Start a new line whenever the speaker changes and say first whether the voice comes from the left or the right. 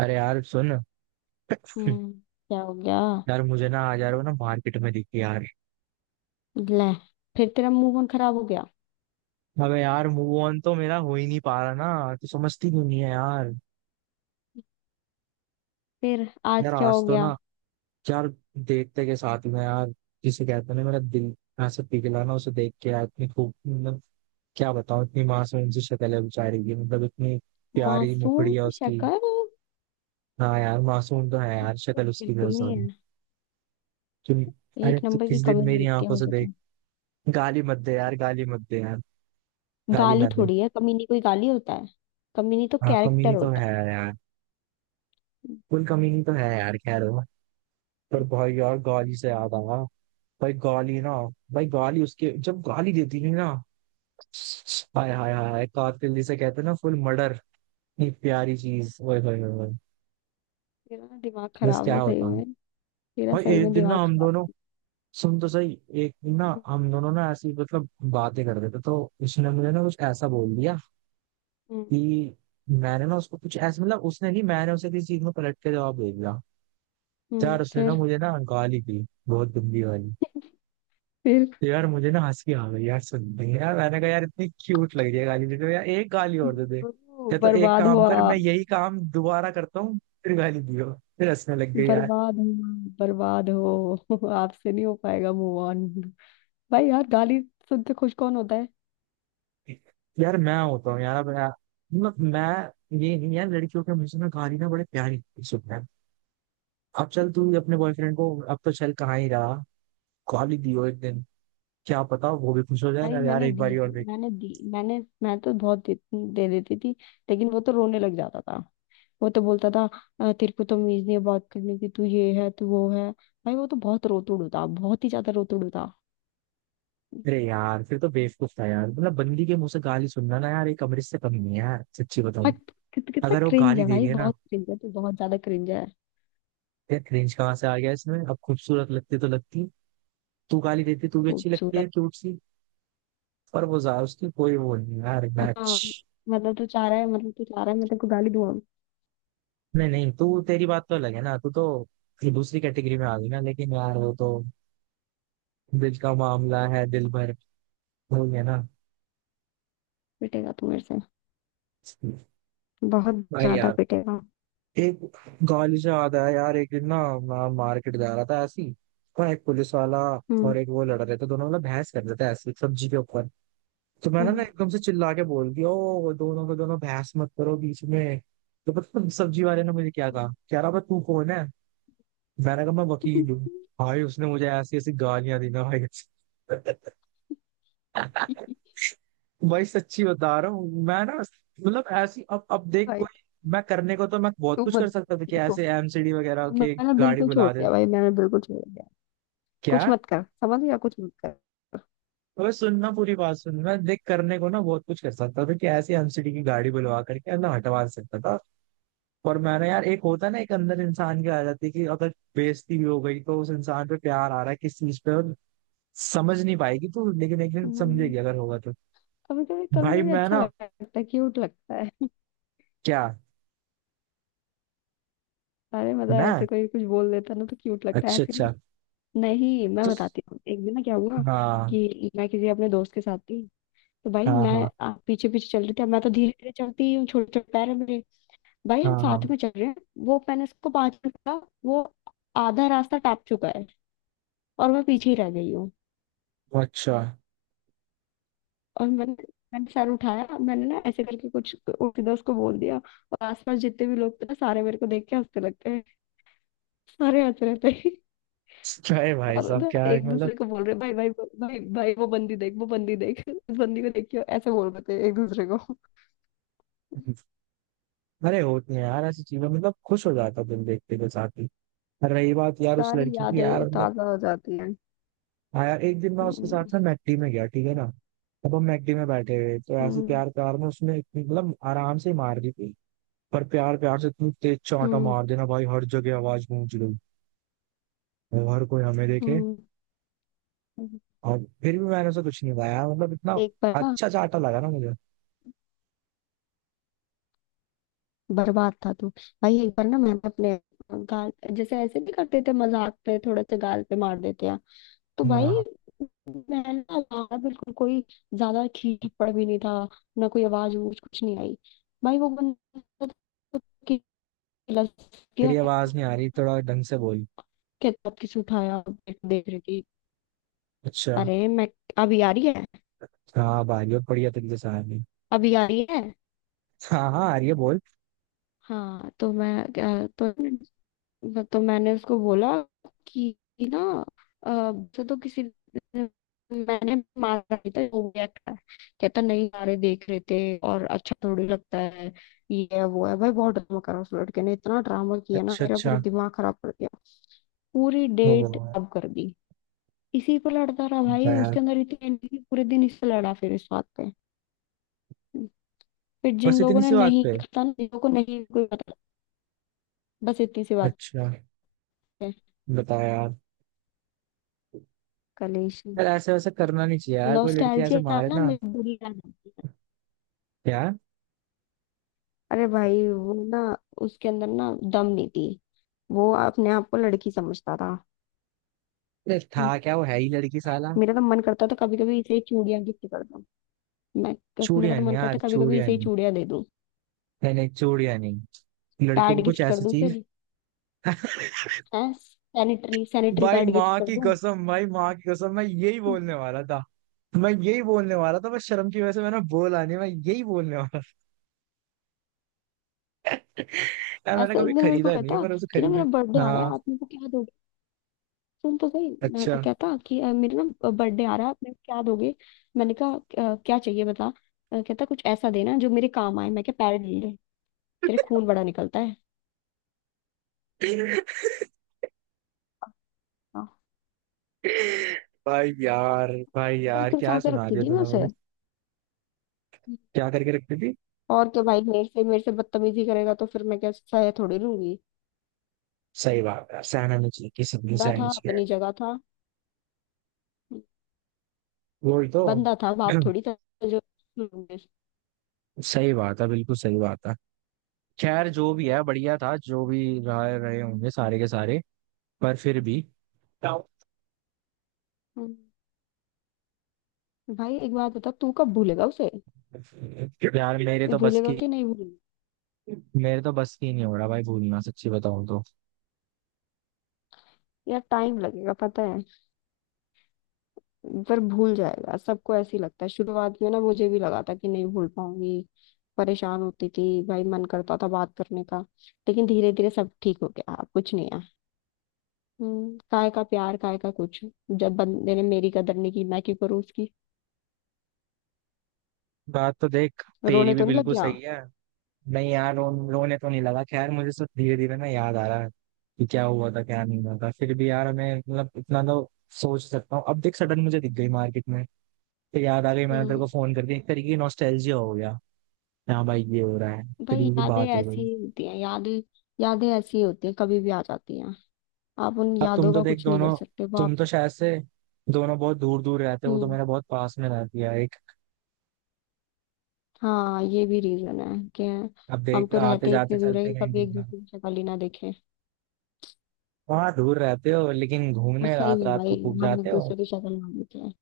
right: अरे यार सुन।
left: हम्म। क्या हो गया?
right: यार मुझे ना आज यार वो ना मार्केट में दिखी यार।
left: ले, फिर तेरा मुंह कौन खराब हो गया?
right: अबे यार मूव ऑन तो मेरा हो ही नहीं पा रहा ना, तो समझती क्यों नहीं है यार।
left: फिर आज
right: यार
left: क्या हो
right: आज तो
left: गया?
right: ना, यार देखते के साथ में यार, जिसे कहते हैं ना मेरा दिल ऐसे पिघला ना उसे देख के यार, इतनी खूब, मतलब क्या बताऊं, इतनी मासूम सी शक्ल है बेचारी की, मतलब इतनी प्यारी
left: मासूम
right: मुखड़ी है
left: सी
right: उसकी।
left: शक्ल?
right: हाँ यार मासूम तो है यार, शक्ल उसकी
left: बिल्कुल
right: बहुत
left: नहीं
right: सारी।
left: है।
right: तुम। अरे
left: एक
right: तू
left: नंबर की
right: किस दिन
left: कमी
right: मेरी
left: मिलती है
right: आंखों से
left: मुझे
right: देख।
left: तो।
right: गाली मत दे यार, गाली मत दे यार, गाली
left: गाली
right: ना दे।
left: थोड़ी है, कमी। नहीं, कोई गाली होता है? कमी नहीं तो
right: हाँ
left: कैरेक्टर
right: कमी तो
left: होता
right: है
left: है।
right: यार, उन कमी तो है यार, खैर वो। पर भाई यार गाली से याद आया। भाई गाली ना, भाई गाली उसके जब गाली देती थी ना, हाय हाय हाय हाय, कातिल जिसे कहते हैं ना, फुल मर्डर। इतनी प्यारी चीज, ओए होए होए होए।
left: तेरा ना दिमाग
right: बस
left: खराब
right: क्या
left: है सही
right: होता।
left: में। तेरा
right: भाई
left: सही
right: एक
left: में
right: दिन ना
left: दिमाग
right: हम दोनों,
left: खराब।
right: सुन तो सही, एक दिन ना
left: हम्म।
right: हम दोनों ना ऐसी मतलब बातें कर रहे थे तो उसने मुझे ना कुछ ऐसा बोल दिया
left: हम्म।
right: कि, मैंने ना उसको कुछ ऐसा, मतलब उसने नहीं, मैंने उसे किसी चीज में पलट के जवाब दे दिया। यार उसने ना
left: फिर?
right: मुझे ना गाली दी, बहुत गंदी वाली।
left: फिर?
right: तो यार मुझे ना हंसी आ गई यार सुन के। यार मैंने कहा यार इतनी क्यूट लग रही है गाली देते हुए, यार एक गाली और दे दे,
left: ओ,
right: या तो एक
left: बर्बाद
right: काम कर,
left: हुआ।
right: मैं यही काम दोबारा करता हूँ, फिर गाली दियो। फिर हंसने लग गई यार।
left: बर्बाद हुआ। बर्बाद हो आपसे नहीं हो पाएगा मूव ऑन। भाई यार गाली सुनते खुश कौन होता है?
right: यार मैं होता हूँ यार, अब यार मतलब मैं ये नहीं यार, लड़कियों के मुझसे ना गाली ना बड़े प्यारी सुनते हैं। अब चल तू अपने बॉयफ्रेंड को, अब तो चल कहाँ ही रहा, गाली दियो एक दिन, क्या पता वो भी खुश हो
left: भाई
right: जाए यार,
left: मैंने
right: एक
left: दी
right: बारी
left: है।
right: और।
left: मैंने दी मैंने मैं तो बहुत दे देती थी। लेकिन वो तो रोने लग जाता था। वो तो बोलता था, "अ, तेरे को तमीज नहीं है बात करने की, तू ये है तू वो है।" भाई वो तो बहुत रोतुड़ था, बहुत ही ज्यादा रोतुड़ था।
right: अरे यार फिर तो बेवकूफ था यार, मतलब बंदी के मुंह से गाली सुनना ना यार एक अमृत से कम नहीं है यार, सच्ची
left: हाँ।
right: बताऊं।
left: कितना
right: अगर वो
left: क्रिंज
right: गाली
left: है
right: दे
left: भाई,
right: रही है ना,
left: बहुत क्रिंज है तो, बहुत ज्यादा क्रिंज है।
right: यार क्रिंज कहाँ से आ गया इसमें, अब खूबसूरत लगती तो लगती। तू गाली देती तू भी अच्छी लगती है
left: खूबसूरत।
right: क्यूट सी। पर वो जा, उसकी कोई वो नहीं यार, मैच।
left: हाँ, मतलब तू चाह रहा है, मैं तेरे को गाली दूंगा।
right: नहीं नहीं, तू तेरी बात तो अलग है ना, तू तो फिर दूसरी कैटेगरी में आ गई ना, लेकिन यार वो तो दिल का मामला है, दिल भर हो गया ना।
left: पिटेगा तू मेरे से, बहुत
right: भाई
left: ज्यादा
right: यार
left: पिटेगा।
right: एक गाली से याद आया यार, एक दिन ना मैं मार्केट जा रहा था ऐसी, और एक पुलिस वाला और
left: हम्म।
right: एक वो लड़ रहे थे दोनों, मतलब बहस कर रहे थे ऐसी सब्जी के ऊपर। तो मैंने ना
left: हम्म।
right: एकदम से चिल्ला के बोल दिया, ओ दोनों को, दोनों बहस मत करो बीच में। तो पता है सब्जी वाले ने मुझे क्या कहा, कह रहा भाई तू कौन है। मैंने कहा मैं वकील हूँ। भाई उसने मुझे ऐसी ऐसी गालियां दी ना भाई। भाई सच्ची बता रहा हूँ मैं ना, मतलब ऐसी, अब देख
left: भाई
right: कोई, मैं करने को तो मैं बहुत
left: तू
right: कुछ
left: मत।
right: कर सकता था कि
left: देखो,
right: ऐसे एमसीडी वगैरह
left: अब
right: के,
left: मैंने
right: गाड़ी
left: बिल्कुल छोड़
right: बुला दे।
left: दिया, भाई मैंने बिल्कुल छोड़ दिया।
right: क्या।
left: कुछ मत कर, समझ गया? कुछ मत कर।
right: अबे सुनना, पूरी बात सुन, मैं देख करने को ना बहुत कुछ कर सकता था कि ऐसे एमसीडी की गाड़ी बुलवा करके अंदर हटवा सकता था। और मैंने यार, एक होता है ना, एक अंदर इंसान की आ जाती है कि अगर बेइज्जती भी हो गई तो उस इंसान पे प्यार आ रहा है किस चीज पे, और समझ नहीं पाएगी तो, लेकिन एक दिन
left: हम्म,
right: समझेगी अगर होगा तो।
left: कभी कभी कभी
right: भाई
left: कभी
right: मैं
left: अच्छा
right: ना,
left: लगता है, क्यूट लगता है।
right: क्या,
left: अरे मतलब
right: मैं,
left: ऐसे कोई कुछ बोल देता ना तो क्यूट लगता है,
right: अच्छा
left: ऐसे
right: अच्छा,
left: नहीं। नहीं, मैं
right: तो
left: बताती हूँ, एक दिन ना क्या हुआ
right: हाँ
left: कि मैं किसी अपने दोस्त के साथ थी। तो भाई
right: हाँ
left: मैं
right: हाँ
left: पीछे पीछे चल रही थी। अब मैं तो धीरे धीरे चलती ही हूँ, छोटे छोटे पैर है मेरे। भाई
right: हाँ
left: हम साथ
right: हाँ,
left: में चल रहे हैं। वो मैंने उसको 5 मिनट का, वो आधा रास्ता टाप चुका है और मैं पीछे ही रह गई।
right: अच्छा।
left: और मैंने मैंने चार उठाया, मैंने ना ऐसे करके कुछ सीधा उसको बोल दिया, और आसपास जितने भी लोग थे ना, सारे मेरे को देख के हंसने लगते हैं। सारे हंस रहे थे।
right: क्या है भाई
left: और
right: साहब,
left: ना
right: क्या है
left: एक
right: मतलब।
left: दूसरे को बोल रहे, भाई भाई भाई भाई, वो बंदी देख इस बंदी को देखियो, ऐसे बोल रहे थे एक दूसरे को।
right: अरे होती है यार ऐसी चीजें, मतलब खुश हो जाता है दिन देखते के साथ ही। और रही बात यार उस
left: सारी
right: लड़की की
left: यादें
right: यार, मतलब,
left: ताजा हो जाती हैं।
right: हाँ यार, एक दिन मैं उसके
left: हम्म।
right: साथ ना मैकडी में गया, ठीक है ना। अब हम मैकडी में बैठे हुए तो ऐसे
left: हम्म।
right: प्यार प्यार में उसने इतनी- मतलब आराम से ही मार दी थी। पर प्यार प्यार से इतनी तेज चांटा
left: हम्म।
right: मार देना भाई, हर जगह आवाज गूंज गई। और हर कोई हमें देखे।
left: हम्म, हम्म।
right: और फिर भी मैंने उसे कुछ नहीं पाया, मतलब इतना
left: एक बार ना
right: अच्छा चांटा लगा ना मुझे।
left: बर्बाद था तू। भाई एक बार ना मैंने अपने गाल, जैसे ऐसे भी करते थे मजाक पे, थोड़ा सा गाल पे मार देते हैं, तो भाई
right: हाँ।
left: मैं ना ज्यादा बिल्कुल कोई ज्यादा खींच थप्पड़ भी नहीं था। ना कोई आवाज वूज कुछ नहीं आई। भाई वो बंदा तो किला किया।
right: तेरी आवाज नहीं आ रही, थोड़ा ढंग से बोल।
left: कहता, आप किसे उठाया देख देख रही थी?
right: अच्छा।
left: अरे मैं अभी आ रही है।
right: हाँ भाई बहुत बढ़िया तरीके से आ गई।
left: अभी आ रही है।
right: हाँ हाँ, आ रही है बोल।
left: हाँ तो मैं मैंने उसको बोला कि कि ना अ, से तो किसी मैंने मारा नहीं था, वो रिएक्ट है। कहता, नहीं सारे देख रहे थे और अच्छा थोड़ी लगता है, ये है वो है। भाई बहुत ड्रामा करा उस लड़के ने, इतना ड्रामा किया ना
right: अच्छा
left: मेरा पूरा
right: अच्छा।
left: दिमाग खराब कर दिया, पूरी
right: ओ,
left: डेट खराब कर दी। इसी पर लड़ता रहा
right: बता
left: भाई,
right: यार।
left: उसके अंदर इतनी एनर्जी, पूरे दिन इससे लड़ा फिर इस बात पे। फिर जिन
right: बस
left: लोगों
right: इतनी
left: ने
right: सी बात
left: नहीं
right: पे।
left: देखा था ना, जिन लोगों को नहीं कोई पता। बस इतनी सी बात
right: अच्छा।
left: है।
right: बता यार।
left: कलेश।
right: यार ऐसे वैसे करना नहीं चाहिए यार, कोई लड़की ऐसे
left: नॉस्टैल्जिया, ना
right: मारे
left: ना
right: ना।
left: मिड।
right: यार,
left: अरे भाई वो ना, उसके अंदर ना दम नहीं थी, वो अपने आप को लड़की समझता था।
right: अरे था
left: हम्म,
right: क्या, वो है ही लड़की साला।
left: मेरा तो मन करता था कभी कभी इसे ही चूड़ियां गिफ्ट कर दूं। मैं, मेरा
right: चूड़िया
left: तो
right: नहीं
left: मन
right: यार,
left: करता कभी कभी
right: चूड़िया
left: इसे ही
right: नहीं।
left: चूड़ियां दे दूं।
right: नहीं नहीं चूड़िया नहीं, लड़कियों
left: पैड
right: को कुछ
left: गिफ्ट कर
right: ऐसी
left: दूं
right: चीज।
left: फिर। हैं, सैनिटरी सैनिटरी
right: भाई
left: पैड गिफ्ट
right: माँ
left: कर
right: की
left: दूं।
right: कसम, भाई माँ की कसम, मैं यही
left: हम्म,
right: बोलने वाला था। मैं यही बोलने वाला था, बस शर्म की वजह से मैंने बोला नहीं, मैं यही बोलने वाला था। यार मैंने
left: ऐसे
right: कभी
left: एक दिन मेरे को
right: खरीदा नहीं है,
left: कहता
right: पर उसे
left: कि ना
right: खरीदे।
left: मेरा बर्थडे आ रहा
right: हाँ।
left: है, आप मेरे को क्या दोगे। सुन तो सही, मैं
right: अच्छा।
left: कहता कि मेरे ना बर्थडे आ रहा है, मैं क्या दोगे। मैंने कहा, क्या चाहिए बता।" कहता, कुछ ऐसा देना जो मेरे काम आए। मैं क्या पैरेट ले ले? तेरे खून बड़ा निकलता है। हाँ।
right: भाई यार, भाई
left: तो
right: यार, क्या
left: खिलसा के
right: सुना
left: रखती
right: दिया
left: थी मैं
right: तूने
left: उसे।
right: मुझे। क्या करके रखती थी।
left: और क्या भाई, मेरे से बदतमीजी करेगा तो फिर मैं क्या सह थोड़ी लूंगी।
right: सही बात है, सहना नहीं चाहिए किसी भी,
left: बंदा
right: सहना
left: था
right: चाहिए।
left: अपनी जगह था।
right: वही तो।
left: बंदा था, बाप थोड़ी था। जो।
right: सही बात है, बिल्कुल सही बात है। खैर जो भी है बढ़िया था, जो भी रहा रहे होंगे सारे के सारे। पर फिर भी,
left: हम्म। भाई एक बात बता, तू कब भूलेगा उसे?
right: यार मेरे
left: तू
right: तो बस
left: भूलेगा
right: की,
left: कि नहीं भूलेगा?
right: मेरे तो बस की नहीं हो रहा भाई भूलना, सच्ची बताऊं तो।
left: यार टाइम लगेगा पता है, पर भूल जाएगा। सबको ऐसे ही लगता है शुरुआत में, ना मुझे भी लगा था कि नहीं भूल पाऊंगी। परेशान होती थी भाई, मन करता था बात करने का। लेकिन धीरे धीरे सब ठीक हो गया, अब कुछ नहीं है। काय का प्यार काय का कुछ। जब बंदे ने मेरी कदर नहीं की, मैं क्यों करूँ उसकी।
right: बात तो देख तेरी
left: रोने
right: भी
left: तो नहीं लग
right: बिल्कुल
left: गया?
right: सही है। नहीं यार, रोने तो नहीं लगा, खैर मुझे सब धीरे धीरे ना याद आ रहा है कि क्या हुआ था क्या नहीं हुआ था, फिर भी यार मैं मतलब इतना तो सोच सकता हूँ। अब देख सडन मुझे दिख गई मार्केट में, फिर याद आ गई, मैंने तेरे
left: हम्म।
right: को फोन कर दिया, एक तरीके की नॉस्टैल्जिया हो गया। हाँ भाई, ये हो रहा है, एक
left: भाई
right: तरीके की
left: यादें
right: बात हो
left: ऐसी
right: गई।
left: ही होती हैं। यादें, यादें ऐसी ही होती हैं, कभी भी आ जाती हैं। आप उन
right: अब तुम
left: यादों
right: तो
left: का
right: देख
left: कुछ नहीं कर
right: दोनों,
left: सकते, वो आप।
right: तुम तो शायद से दोनों बहुत दूर दूर रहते हो तो
left: हम्म।
right: मेरा बहुत पास में रहती है एक।
left: हाँ, ये भी रीजन है कि
right: अब
left: हम
right: देख
left: तो
right: आते
left: रहते
right: जाते
left: इतने दूर है
right: चलते
left: कि
right: कहीं
left: कभी
right: बीच
left: एक
right: में,
left: दूसरे की शक्ल ही ना देखें।
right: वहां दूर रहते हो लेकिन
left: बस
right: घूमने
left: सही
right: रात
left: है
right: रात
left: भाई,
right: को खूब
left: हम एक
right: जाते हो।
left: दूसरे की शक्ल मान लेते हैं।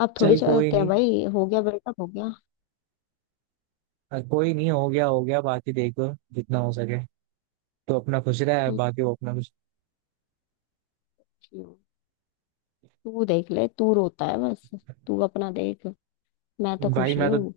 left: अब थोड़ी
right: चल कोई
left: चाहते हैं
right: नहीं।
left: भाई, हो गया ब्रेकअप हो गया।
right: कोई नहीं, हो गया हो गया, बाकी देखो जितना हो सके तो अपना खुश रहा है,
left: हम्म,
right: बाकी वो अपना खुश।
left: क्यों? तू देख ले, तू रोता है बस। तू अपना देख, मैं तो
right: भाई
left: खुश ही हूँ।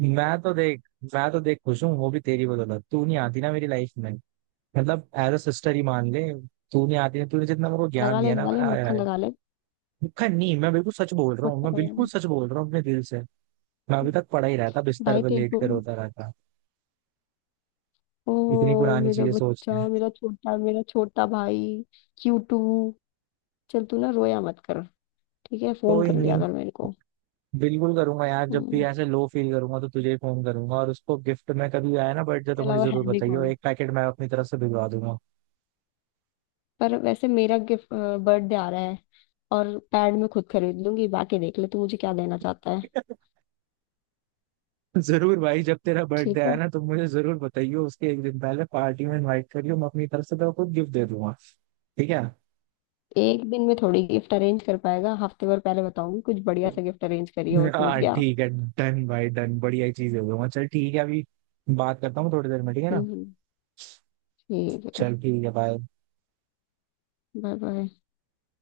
right: मैं तो देख मैं तो देख खुश हूँ, वो भी तेरी बदौलत, तू नहीं आती ना मेरी लाइफ में, मतलब एज अ सिस्टर ही मान ले। तू नहीं आती ना, तूने जितना मेरे को ज्ञान दिया ना,
left: लगा ले
right: मैंने आया है।
left: मक्खन लगा ले।
right: मुखर नहीं, मैं बिल्कुल सच बोल रहा हूँ,
left: मक्खन
right: मैं
left: लगा
right: बिल्कुल
left: ले।
right: सच बोल रहा हूँ अपने दिल से। मैं अभी तक पढ़ा ही रहता, बिस्तर
left: भाई
right: पर
left: तेरे
right: लेट
left: को,
right: कर रोता रहता।
left: ओ
right: इतनी पुरानी
left: मेरा
right: चीजें
left: बच्चा,
right: सोचते हैं।
left: मेरा छोटा भाई, क्यूटू। चल, तू ना रोया मत कर, ठीक है। फोन
right: कोई
left: कर लिया
right: नहीं,
left: कर मेरे को।
right: बिल्कुल करूंगा यार, जब भी
left: हम्म,
right: ऐसे लो फील करूंगा तो तुझे फोन करूंगा, और उसको गिफ्ट में कभी आया ना बर्थडे
left: इसके
right: तो मुझे
left: अलावा
right: जरूर
left: है भी
right: बताइयो,
left: कौन।
right: एक पैकेट मैं अपनी तरफ से भिजवा दूंगा।
left: पर वैसे, मेरा गिफ्ट, बर्थडे आ रहा है, और पैड मैं खुद खरीद लूंगी, बाकी देख ले तू मुझे क्या देना चाहता है।
right: जरूर भाई, जब तेरा बर्थडे
left: ठीक
right: आया
left: है।
right: ना तो मुझे जरूर बताइयो, उसके एक दिन पहले पार्टी में इनवाइट करियो, मैं अपनी तरफ से तो खुद गिफ्ट दे दूंगा। ठीक है।
left: एक दिन में थोड़ी गिफ्ट अरेंज कर पाएगा, हफ्ते भर पहले बताऊंगी, कुछ बढ़िया सा गिफ्ट अरेंज करिए, वो समझ
right: हाँ
left: गया?
right: ठीक है। डन भाई डन, बढ़िया ही चीज दे दूंगा, चल ठीक है, अभी बात करता हूँ थोड़ी देर में, ठीक है ना।
left: हम्म, ठीक है।
right: चल ठीक है बाय।
left: Bye bye.